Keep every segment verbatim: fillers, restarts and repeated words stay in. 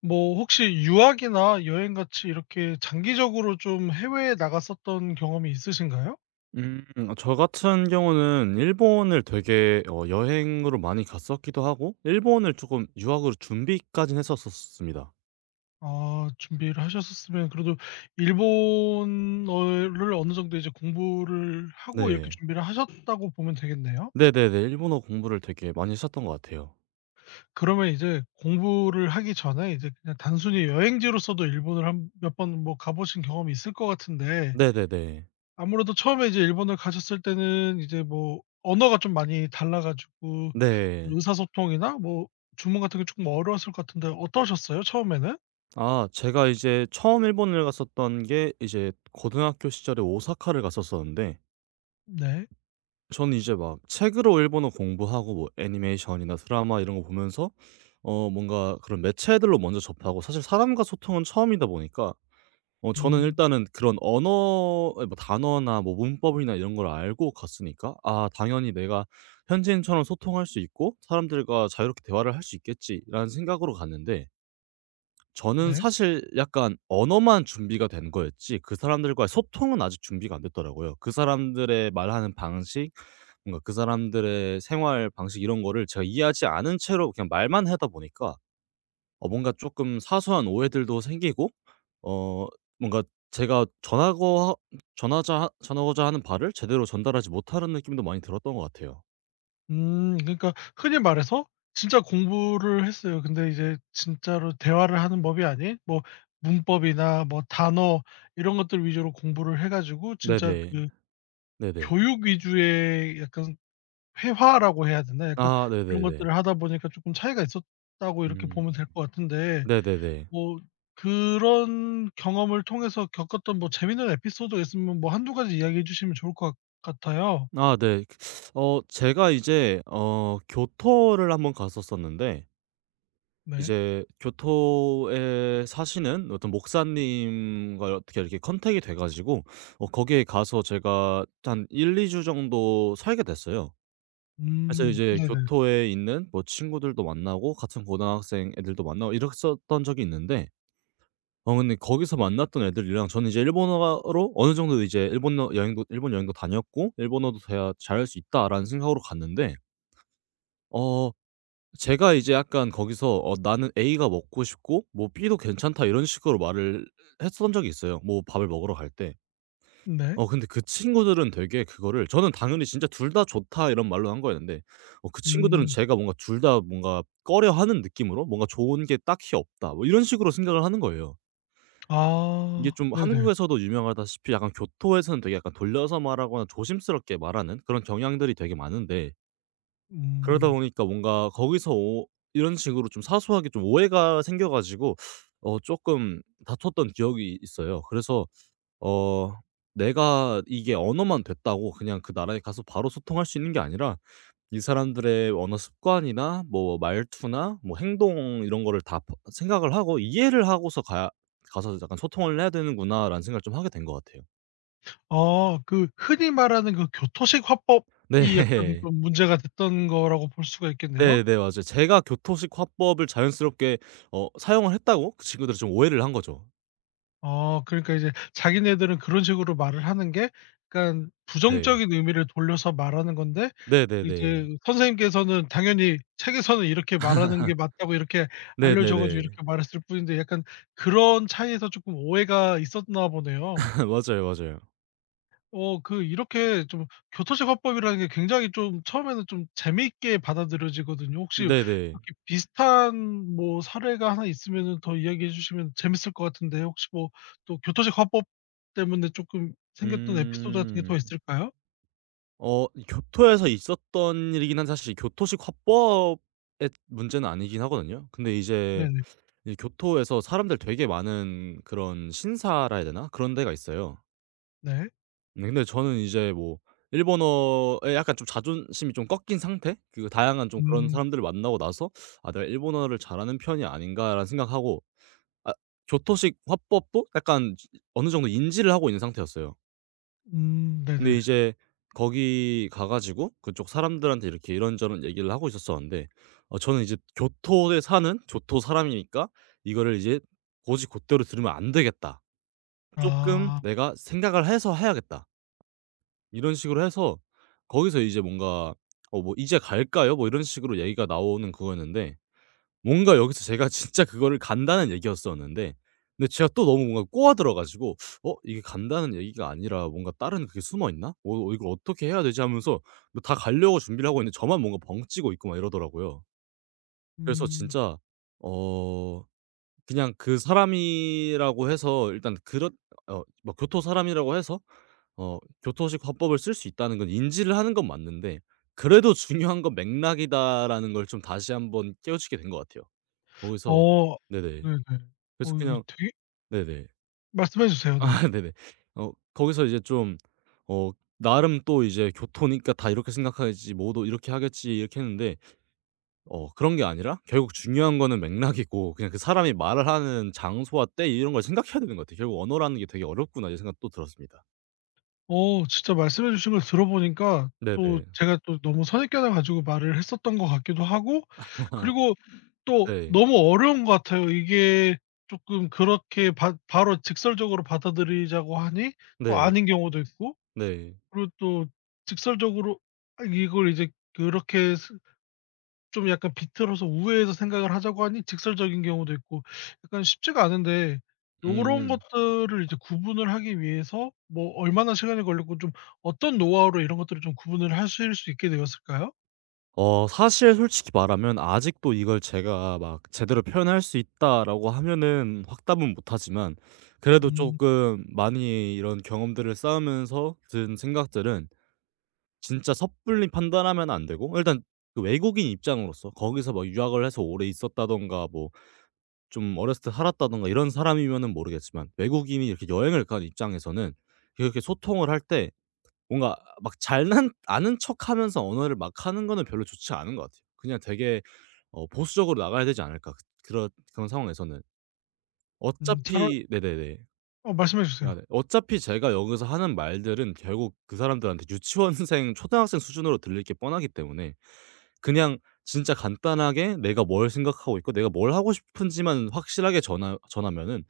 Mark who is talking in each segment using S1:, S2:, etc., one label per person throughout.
S1: 뭐 혹시 유학이나 여행 같이 이렇게 장기적으로 좀 해외에 나갔었던 경험이 있으신가요?
S2: 음. 어 저 같은 경우는 일본을 되게 어 여행으로 많이 갔었기도 하고 일본을 조금 유학으로 준비까는 했었었습니다.
S1: 아 준비를 하셨었으면 그래도 일본어를 어느 정도 이제 공부를 하고 이렇게
S2: 네.
S1: 준비를 하셨다고 보면 되겠네요.
S2: 네네네. 일본어 공부를 되게 많이 했었던 것 같아요.
S1: 그러면 이제 공부를 하기 전에 이제 그냥 단순히 여행지로서도 일본을 한 몇 번 뭐 가보신 경험이 있을 것 같은데
S2: 네네네.
S1: 아무래도 처음에 이제 일본을 가셨을 때는 이제 뭐 언어가 좀 많이 달라 가지고
S2: 네.
S1: 의사소통이나 뭐 주문 같은 게 쪼끔 어려웠을 것 같은데 어떠셨어요 처음에는?
S2: 아 제가 이제 처음 일본을 갔었던 게 이제 고등학교 시절에 오사카를 갔었었는데,
S1: 네.
S2: 저는 이제 막 책으로 일본어 공부하고 뭐 애니메이션이나 드라마 이런 거 보면서 어 뭔가 그런 매체들로 먼저 접하고, 사실 사람과 소통은 처음이다 보니까 어 저는
S1: 음
S2: 일단은 그런 언어 뭐 단어나 뭐 문법이나 이런 걸 알고 갔으니까 '아 당연히 내가 현지인처럼 소통할 수 있고 사람들과 자유롭게 대화를 할 수 있겠지.'라는 생각으로 갔는데, 저는
S1: 네.
S2: 사실 약간 언어만 준비가 된 거였지 그 사람들과의 소통은 아직 준비가 안 됐더라고요. 그 사람들의 말하는 방식, 뭔가 그 사람들의 생활 방식 이런 거를 제가 이해하지 않은 채로 그냥 말만 하다 보니까 어 뭔가 조금 사소한 오해들도 생기고 어 뭔가 제가 전하고 하 전하자 하 전하고자 하는 바를 제대로 전달하지 못하는 느낌도 많이 들었던 것 같아요.
S1: 음 그러니까 흔히 말해서 진짜 공부를 했어요. 근데 이제 진짜로 대화를 하는 법이 아닌 뭐 문법이나 뭐 단어 이런 것들 위주로 공부를 해 가지고 진짜
S2: 네네.
S1: 그
S2: 네네.
S1: 교육 위주의 약간 회화라고 해야 되나? 약간
S2: 아
S1: 이런
S2: 네네네.
S1: 것들을 하다 보니까 쪼끔 차이가 있었다고 이렇게
S2: 음.
S1: 보면 될 것 같은데
S2: 네네네.
S1: 뭐 그런 경험을 통해서 겪었던 뭐 재밌는 에피소드가 있으면 뭐 한두 가지 이야기해 주시면 좋을 것 같아요.
S2: 아 네. 어 제가 이제 어 교토를 한번 갔었었는데
S1: 네.
S2: 이제 교토에 사시는 어떤 목사님과 어떻게 이렇게 컨택이 돼 가지고 어 거기에 가서 제가 한 일이 주 정도 살게 됐어요. 사실
S1: 음.
S2: 이제
S1: 네네.
S2: 교토에 있는 뭐 친구들도 만나고 같은 고등학생 애들도 만나고 이랬었던 적이 있는데 어 근데 거기서 만났던 애들이랑 저는 이제 일본어로 어느 정도 이제 일본어 여행도 일본 여행도 다녔고 '일본어도 돼야 잘할 수 있다.'라는 생각으로 갔는데, 어 제가 이제 약간 거기서 어 "나는 A가 먹고 싶고 뭐 B도 괜찮다." 이런 식으로 말을 했었던 적이 있어요, 뭐 밥을 먹으러 갈 때.
S1: 네.
S2: 어 근데 그 친구들은 되게 그거를 저는 당연히 진짜 "둘 다 좋다." 이런 말로 한 거였는데, 어 그 친구들은
S1: 음.
S2: 제가 뭔가 둘 다 뭔가 꺼려하는 느낌으로 뭔가 "좋은 게 딱히 없다." 뭐 이런 식으로 생각을 하는 거예요. 이게
S1: 아.
S2: 좀
S1: 네네.
S2: 한국에서도 유명하다시피 약간 교토에서는 되게 약간 돌려서 말하거나 조심스럽게 말하는 그런 경향들이 되게 많은데, 그러다
S1: 음.
S2: 보니까 뭔가 거기서 오 이런 식으로 좀 사소하게 좀 오해가 생겨 가지고 어 쪼끔 다퉜던 기억이 있어요. 그래서 어 내가 이게 언어만 됐다고 그냥 그 나라에 가서 바로 소통할 수 있는 게 아니라 이 사람들의 언어 습관이나 뭐 말투나 뭐 행동 이런 거를 다 포 생각을 하고 이해를 하고서 가 가서 약간 '소통을 해야 되는구나.'라는 생각을 좀 하게 된 것 같아요.
S1: 아 그 흔히 말하는 그 교토식 화법이 약간
S2: 네.
S1: 좀 문제가 됐던 거라고 볼 수가 있겠네요?
S2: 네네. 맞아요. 제가 교토식 화법을 자연스럽게 어 사용을 했다고 그 친구들이 좀 오해를 한 거죠.
S1: 어 그러니까 이제 자기네들은 그런 식으로 말을 하는 게 약간
S2: 네.
S1: 부정적인 의미를 돌려서 말하는 건데
S2: 네네네.
S1: 이제 선생님께서는 당연히 책에서는 이렇게 말하는 게 맞다고 이렇게 알려줘 가지고
S2: 네네네.
S1: 이렇게 말했을 뿐인데 약간 그런 차이에서 조금 오해가 있었나 보네요.
S2: 맞아요, 맞아요.
S1: 어 그 이렇게 좀 교토식 화법이라는 게 굉장히 좀 처음에는 좀 재미있게 받아들여지거든요. 혹시
S2: 네네.
S1: 이렇게 비슷한 뭐 사례가 하나 있으면은 더 이야기해 주시면 재밌을 것 같은데 혹시 뭐 또 교토식 화법 때문에 조금 생겼던 에피소드 같은 게 더
S2: 음.
S1: 있을까요?
S2: 어 교토에서 있었던 일이긴 한데 사실 교토식 화법의 문제는 아니긴 하거든요. 근데 이제
S1: 네네.
S2: 이 교토에서 사람들 되게 많은 그런 신사라 해야 되나? 그런 데가 있어요.
S1: 네.
S2: 네. 근데 저는 이제 뭐 일본어에 약간 좀 자존심이 좀 꺾인 상태? 그 다양한 좀 그런
S1: 음.
S2: 사람들을 만나고 나서 '아 내가 일본어를 잘하는 편이 아닌가.'라는 생각하고, 아 교토식 화법도 약간 어느 정도 인지를 하고 있는 상태였어요.
S1: 음 네네.
S2: 근데 이제 거기 가 가지고 그쪽 사람들한테 이렇게 이런저런 얘기를 하고 있었었는데 어 저는 이제 교토에 사는 교토 사람이니까 이거를 이제 '고지 곧대로 들으면 안 되겠다. 조금
S1: 아.
S2: 내가 생각을 해서 해야겠다.' 이런 식으로 해서 거기서 이제 뭔가 어 뭐 "이제 갈까요?" 뭐 이런 식으로 얘기가 나오는 그거였는데, 뭔가 여기서 제가 진짜 그거를 간다는 얘기였었는데, 근데 제가 또 너무 뭔가 꼬아들어 가지고 '어 이게 간다는 얘기가 아니라 뭔가 다른 그게 숨어 있나? 어 어 이걸 어떻게 해야 되지?' 하면서 뭐 다 가려고 준비를 하고 있는데 저만 뭔가 벙찌고 있고 막 이러더라고요. 그래서
S1: 음.
S2: 진짜 어 그냥 그 사람이라고 해서 일단 그렇 어 뭐 교토 사람이라고 해서 어 교토식 화법을 쓸 수 있다는 건 인지를 하는 건 맞는데 '그래도 중요한 건 맥락이다.'라는 걸 좀 다시 한번 깨우치게 된 것 같아요. 거기서.
S1: 어
S2: 네네.
S1: 네네.
S2: 그래서
S1: 어 이거
S2: 그냥.
S1: 되게
S2: 네네.
S1: 말씀해 주세요. 네.
S2: 아 네네. 어 거기서 이제 좀 어 나름 또 이제 '교토니까 다 이렇게 생각하겠지. 뭐도 이렇게 하겠지.' 이렇게 했는데, 어 그런 게 아니라 결국 중요한 거는 맥락이고 그냥 그 사람이 말을 하는 장소와 때 이런 걸 생각해야 되는 것 같아요. '결국 언어라는 게 되게 어렵구나.' 이 생각 또 들었습니다.
S1: 어 진짜 말씀해 주신 걸 들어보니까 또
S2: 네네.
S1: 제가 또 너무 선입견을 가지고 말을 했었던 것 같기도 하고 그리고 또
S2: 네.
S1: 너무 어려운 것 같아요. 이게 쪼끔 그렇게 바 바로 직설적으로 받아들이자고 하니 또
S2: 네.
S1: 아닌 경우도 있고
S2: 네.
S1: 그리고 또 직설적으로 아 이걸 이제 그렇게 스 좀 약간 비틀어서 우회해서 생각을 하자고 하니 직설적인 경우도 있고 약간 쉽지가 않은데 요런
S2: 음.
S1: 것들을 이제 구분을 하기 위해서 뭐 얼마나 시간이 걸렸고 좀 어떤 노하우로 이런 것들을 좀 구분을 하실 수 있게 되었을까요?
S2: 어 사실 솔직히 말하면 아직도 이걸 제가 막 '제대로 표현할 수 있다.'라고 하면은 확답은 못하지만 그래도
S1: 음.
S2: 쪼끔 많이 이런 경험들을 쌓으면서 든 생각들은, 진짜 섣불리 판단하면 안 되고 일단 그 외국인 입장으로서 거기서 막 유학을 해서 오래 있었다든가 뭐 좀 어렸을 때 살았다든가 이런 사람이면은 모르겠지만 외국인이 이렇게 여행을 간 입장에서는 그렇게 소통을 할때 뭔가 막 잘난 아는 척하면서 언어를 막 하는 거는 별로 좋지 않은 것 같아요. 그냥 되게 어 보수적으로 나가야 되지 않을까, 그 그런 그런 상황에서는.
S1: 음 차라
S2: 어차피 네네네.
S1: 어 말씀해 주세요.
S2: 아 네. 어차피 제가 여기서 하는 말들은 결국 그 사람들한테 유치원생, 초등학생 수준으로 들릴 게 뻔하기 때문에 그냥 진짜 간단하게 내가 뭘 생각하고 있고 내가 뭘 하고 싶은지만 확실하게 전하 전하면은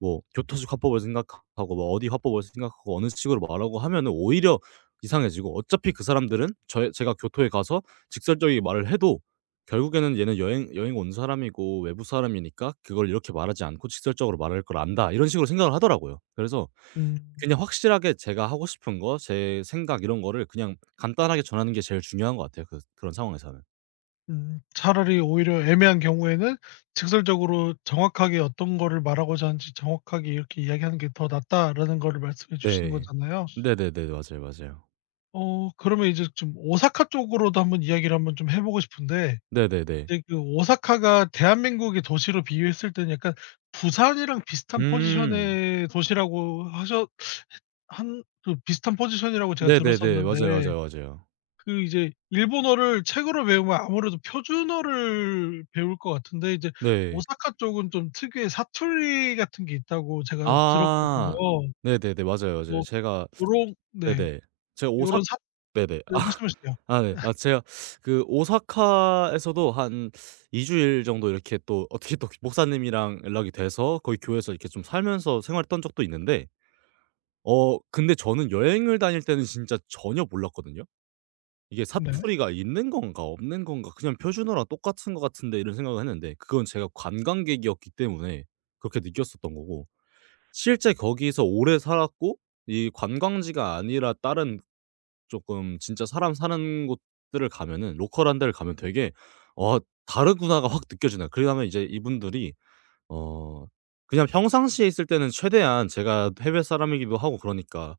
S2: 뭐 교토식 화법을 생각하고 뭐 어디 화법을 생각하고 어느 식으로 말하고 하면은 오히려 이상해지고, 어차피 그 사람들은 저의 제가 교토에 가서 직설적인 말을 해도 결국에는 '얘는 여행 여행 온 사람이고 외부 사람이니까 그걸 이렇게 말하지 않고 직설적으로 말할 걸 안다.' 이런 식으로 생각을 하더라고요. 그래서
S1: 음.
S2: 그냥 확실하게 제가 하고 싶은 거, 제 생각 이런 거를 그냥 간단하게 전하는 게 제일 중요한 것 같아요, 그 그런 상황에서는.
S1: 음. 차라리 오히려 애매한 경우에는 직설적으로 정확하게 어떤 거를 말하고자 하는지 정확하게 이렇게 이야기하는 게 더 낫다라는 거를 말씀해 주시는
S2: 네.
S1: 거잖아요.
S2: 네네네. 맞아요, 맞아요.
S1: 어 그러면 이제 좀 오사카 쪽으로도 한번 이야기를 한번 좀 해 보고 싶은데
S2: 네네네.
S1: 이제 그 오사카가 대한민국의 도시로 비유했을 때는 약간 부산이랑 비슷한
S2: 음.
S1: 포지션의 도시라고 하셨 한 그 비슷한 포지션이라고 제가
S2: 네네네. 맞아요,
S1: 들었었는데
S2: 맞아요, 맞아요.
S1: 그 이제 일본어를 책으로 배우면 아무래도 표준어를 배울 것 같은데 이제
S2: 네.
S1: 오사카 쪽은 좀 특유의 사투리 같은 게 있다고 제가 들었거든요.
S2: 아. 네네네. 맞아요, 맞아요.
S1: 뭐
S2: 제가
S1: 요런 네
S2: 네네. 제가 오사
S1: 요런 사
S2: 네네.
S1: 네 말씀해 주세요.
S2: 아 네. 아 제가 그 오사카에서도 한 2 주일 정도 이렇게 또 어떻게 또 목사님이랑 연락이 돼서 거기 교회에서 이렇게 좀 살면서 생활했던 적도 있는데, 어 근데 저는 여행을 다닐 때는 진짜 전혀 몰랐거든요. 이게
S1: 네.
S2: '사투리가 있는 건가 없는 건가 그냥 표준어랑 똑같은 것 같은데.' 이런 생각을 했는데, 그건 제가 관광객이었기 때문에 그렇게 느꼈었던 거고, 실제 거기서 오래 살았고 이 관광지가 아니라 다른 조금 진짜 사람 사는 곳들을 가면은 로컬한 데를 가면 되게 '어 다르구나.'가 확 느껴지네요. 그러면 이제 이분들이 어 그냥 평상시에 있을 때는 최대한 제가 해외 사람이기도 하고 그러니까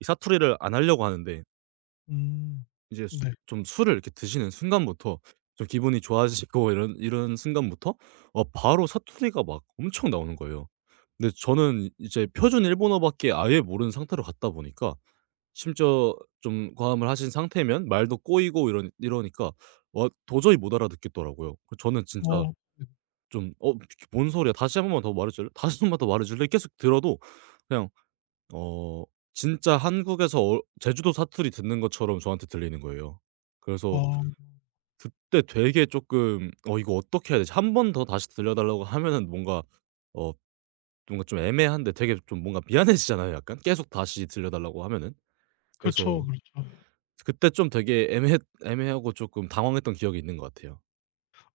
S2: 이 사투리를 안 하려고 하는데,
S1: 음.
S2: 이제 수
S1: 네.
S2: 좀 술을 이렇게 드시는 순간부터 좀 기분이 좋아지고 이런 이런 순간부터 어 바로 사투리가 막 엄청 나오는 거예요. 근데 저는 이제 표준 일본어밖에 아예 모르는 상태로 갔다 보니까, 심지어 좀 과음을 하신 상태면 말도 꼬이고 이러 이러니까 와, 도저히 못 알아듣겠더라고요. 그 저는 진짜
S1: 어. 네.
S2: 좀 어 뭔 소리야. 다시 한 번만 더 말해 줄래? 다시 한 번만 더 말해 줄래? 계속 들어도 그냥 어 진짜 한국에서 어 제주도 사투리 듣는 것처럼 저한테 들리는 거예요. 그래서
S1: 아.
S2: 그때 되게 쪼끔 '어 이거 어떻게 해야 되지?' 한 번 더 다시 들려 달라고 하면은 뭔가 어 뭔가 좀 애매한데 되게 좀 뭔가 미안해지잖아요, 약간 계속 다시 들려 달라고 하면은.
S1: 그렇죠, 그렇죠.
S2: 그래서 그때 좀 되게 애매했 애매하고 쪼끔 당황했던 기억이 있는 것 같아요.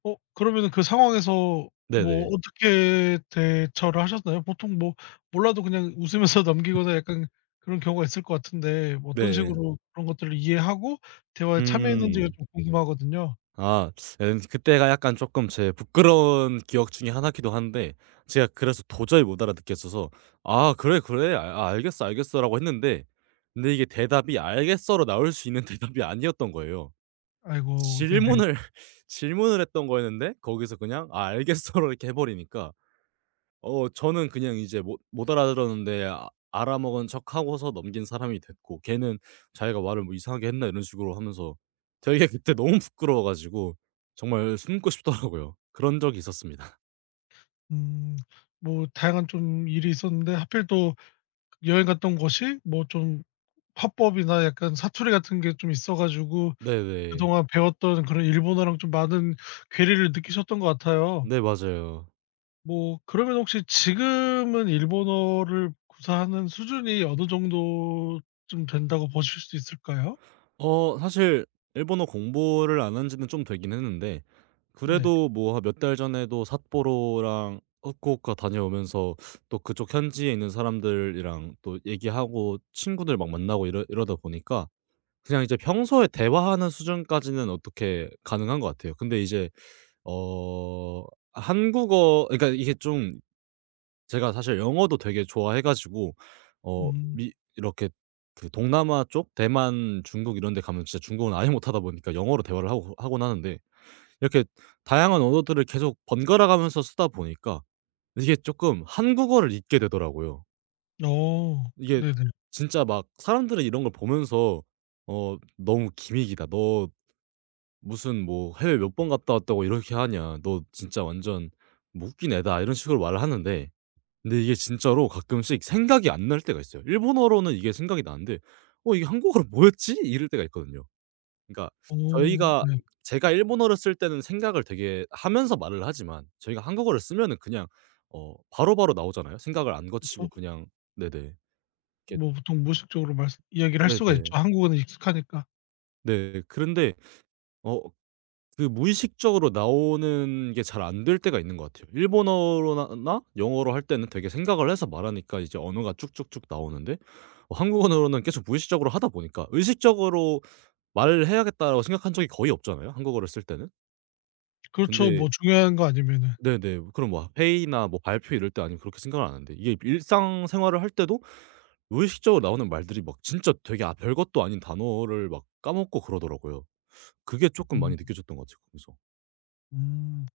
S1: 어 그러면은 그 상황에서 뭐
S2: 네네.
S1: 어떻게 대처를 하셨나요? 보통 뭐 몰라도 그냥 웃으면서 넘기거나 약간 그런 경우가 있을 것 같은데 뭐 어떤
S2: 네.
S1: 식으로 그런 것들을 이해하고 대화에 참여했는지가
S2: 음.
S1: 좀 궁금하거든요.
S2: 아 엔 그때가 약간 조금 제 부끄러운 기억 중에 하나기도 한데, 제가 그래서 도저히 못 알아듣겠어서 "아 그래, 그래. 아 아, 알겠어, 알겠어."라고 했는데, 근데 이게 대답이 "알겠어."로 나올 수 있는 대답이 아니었던 거예요.
S1: 아이고 네네.
S2: 질문을 질문을 했던 거였는데 거기서 그냥 "아 알겠어."로 이렇게 해 버리니까 어 저는 그냥 이제 못 못 알아들었는데 아 알아먹은 척하고서 넘긴 사람이 됐고, 걔는 자기가 "말을 뭐 이상하게 했나?" 이런 식으로 하면서, 되게 그때 너무 부끄러워 가지고 정말 숨고 싶더라고요. 그런 적이 있었습니다.
S1: 음. 뭐 다양한 좀 일이 있었는데 하필 또 여행 갔던 곳이 뭐 좀 화법이나 약간 사투리 같은 게 좀 있어 가지고
S2: 네네.
S1: 그동안 배웠던 그런 일본어랑 좀 많은 괴리를 느끼셨던 것 같아요.
S2: 네. 맞아요.
S1: 뭐 그러면 혹시 지금은 일본어를 구사하는 수준이 어느 정도쯤 된다고 보실 수 있을까요?
S2: 어 사실 일본어 공부를 안 한 지는 좀 되긴 했는데
S1: 네.
S2: 그래도 뭐 몇 달 전에도 삿포로랑 후쿠오카 다녀오면서 또 그쪽 현지에 있는 사람들이랑 또 얘기하고 친구들 막 만나고 이러 이러다 보니까 그냥 이제 평소에 대화하는 수준까지는 어떻게 가능한 것 같아요. 근데 이제 어 한국어 그러니까 이게 좀 제가 사실 영어도 되게 좋아해 가지고 어
S1: 음.
S2: 미 이렇게 그 동남아 쪽 대만, 중국 이런 데 가면 진짜 중국어는 아예 못하다 보니까 영어로 대화를 하고 하곤 하는데, 이렇게 다양한 언어들을 계속 번갈아 가면서 쓰다 보니까 이게 쪼끔 한국어를 잊게 되더라고요.
S1: 어.
S2: 이게
S1: 네네.
S2: 진짜 막 사람들은 이런 걸 보면서 어 "너무 기믹이다. 너 무슨 뭐 해외 몇 번 갔다 왔다고 이렇게 하냐. 너 진짜 완전 뭐 웃긴 애다." 이런 식으로 말을 하는데, 근데 이게 진짜로 가끔씩 생각이 안 날 때가 있어요. 일본어로는 이게 생각이 나는데 '어 이게 한국어로 뭐였지?' 이럴 때가 있거든요. 그러니까
S1: 어
S2: 저희가
S1: 네.
S2: 제가 일본어를 쓸 때는 생각을 되게 하면서 말을 하지만 저희가 한국어를 쓰면은 그냥 어 바로바로 나오잖아요. 생각을 안
S1: 그쵸.
S2: 거치고 그냥. 네네. 이렇게.
S1: 뭐 보통 무의식적으로 말씀 이야기를 할
S2: 네네.
S1: 수가
S2: 네.
S1: 있죠. 한국어는 익숙하니까.
S2: 네, 그런데 어 그 무의식적으로 나오는 게 잘 안 될 때가 있는 것 같아요. 일본어로나 영어로 할 때는 되게 생각을 해서 말하니까 이제 언어가 쭉쭉쭉 나오는데, 어 한국어로는 계속 무의식적으로 하다 보니까 의식적으로 '말을 해야겠다.'라고 생각한 적이 거의 없잖아요, 한국어를 쓸 때는.
S1: 그렇죠.
S2: 근데
S1: 뭐 중요한 거 아니면은.
S2: 네네. 그럼 뭐 회의나 뭐 발표 이럴 때 아니면 그렇게 생각을 안 하는데, 이게 일상생활을 할 때도 무의식적으로 나오는 말들이 막 진짜 되게 아 별것도 아닌 단어를 막 까먹고 그러더라고요. 그게 조금
S1: 음.
S2: 많이 느껴졌던 것 같아요, 그래서.
S1: 음.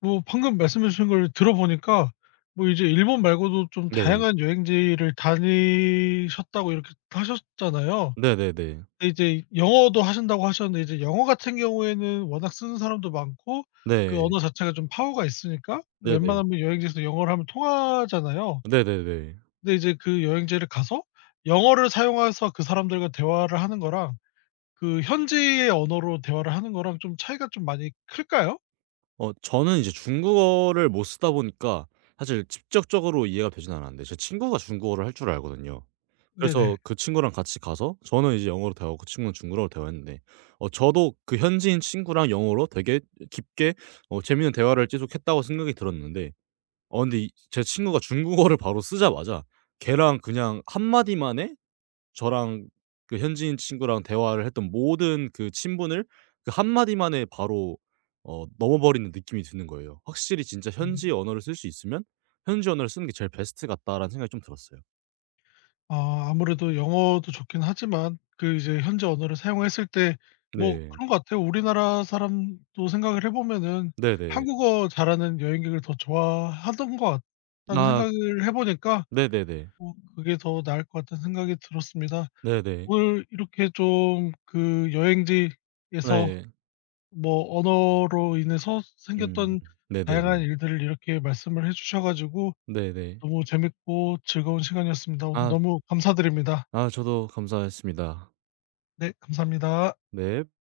S1: 뭐 방금 말씀해 주신 걸 들어보니까 뭐 이제 일본 말고도 좀
S2: 네.
S1: 다양한 여행지를 다니셨다고 이렇게 하셨잖아요.
S2: 네네네.
S1: 근데 이제 영어도 하신다고 하셨는데 이제 영어 같은 경우에는 워낙 쓰는 사람도 많고 그
S2: 네.
S1: 언어 자체가 좀 파워가 있으니까
S2: 네네.
S1: 웬만하면 여행지에서 영어를 하면 통하잖아요.
S2: 네네네.
S1: 근데 이제 그 여행지를 가서 영어를 사용해서 그 사람들과 대화를 하는 거랑 그 현지의 언어로 대화를 하는 거랑 좀 차이가 좀 많이 클까요?
S2: 어 저는 이제 중국어를 못 쓰다 보니까 사실 직접적으로 이해가 되진 않았는데, 제 친구가 중국어를 할 줄 알거든요.
S1: 네네.
S2: 그래서 그 친구랑 같이 가서 저는 이제 영어로 대화하고 그 친구는 중국어로 대화했는데, 어 저도 그 현지인 친구랑 영어로 되게 깊게 어 재미있는 대화를 계속했다고 생각이 들었는데, 어 근데 이 제 친구가 중국어를 바로 쓰자마자 걔랑 그냥 한마디만에 저랑 그 현지인 친구랑 대화를 했던 모든 그 친분을 그 한마디만에 바로 어 넘어버리는 느낌이 드는 거예요. 확실히 진짜
S1: 음.
S2: 현지 언어를 쓸 수 있으면 '현지 언어를 쓰는 게 제일 베스트 같다.'라는 생각이 좀 들었어요.
S1: 아, 아무래도 영어도 좋긴 하지만 그 이제 현지 언어를 사용했을 때 뭐
S2: 네.
S1: 그런 것 같아요. 우리나라 사람도 생각을 해 보면은
S2: 네네.
S1: 한국어 잘하는 여행객을 더 좋아하던 것 같다는
S2: 아
S1: 생각을 해 보니까
S2: 네네네.
S1: 뭐 그게 더 나을 것 같다는 생각이 들었습니다.
S2: 네네.
S1: 오늘 이렇게 좀 그 여행지에서
S2: 네.
S1: 뭐 언어로 인해서
S2: 음.
S1: 생겼던 다양한
S2: 네네네.
S1: 일들을 이렇게 말씀을 해 주셔 가지고
S2: 네네.
S1: 너무 재밌고 즐거운 시간이었습니다. 오늘
S2: 아
S1: 너무 감사드립니다.
S2: 아 저도 감사했습니다.
S1: 네 감사합니다.
S2: 네.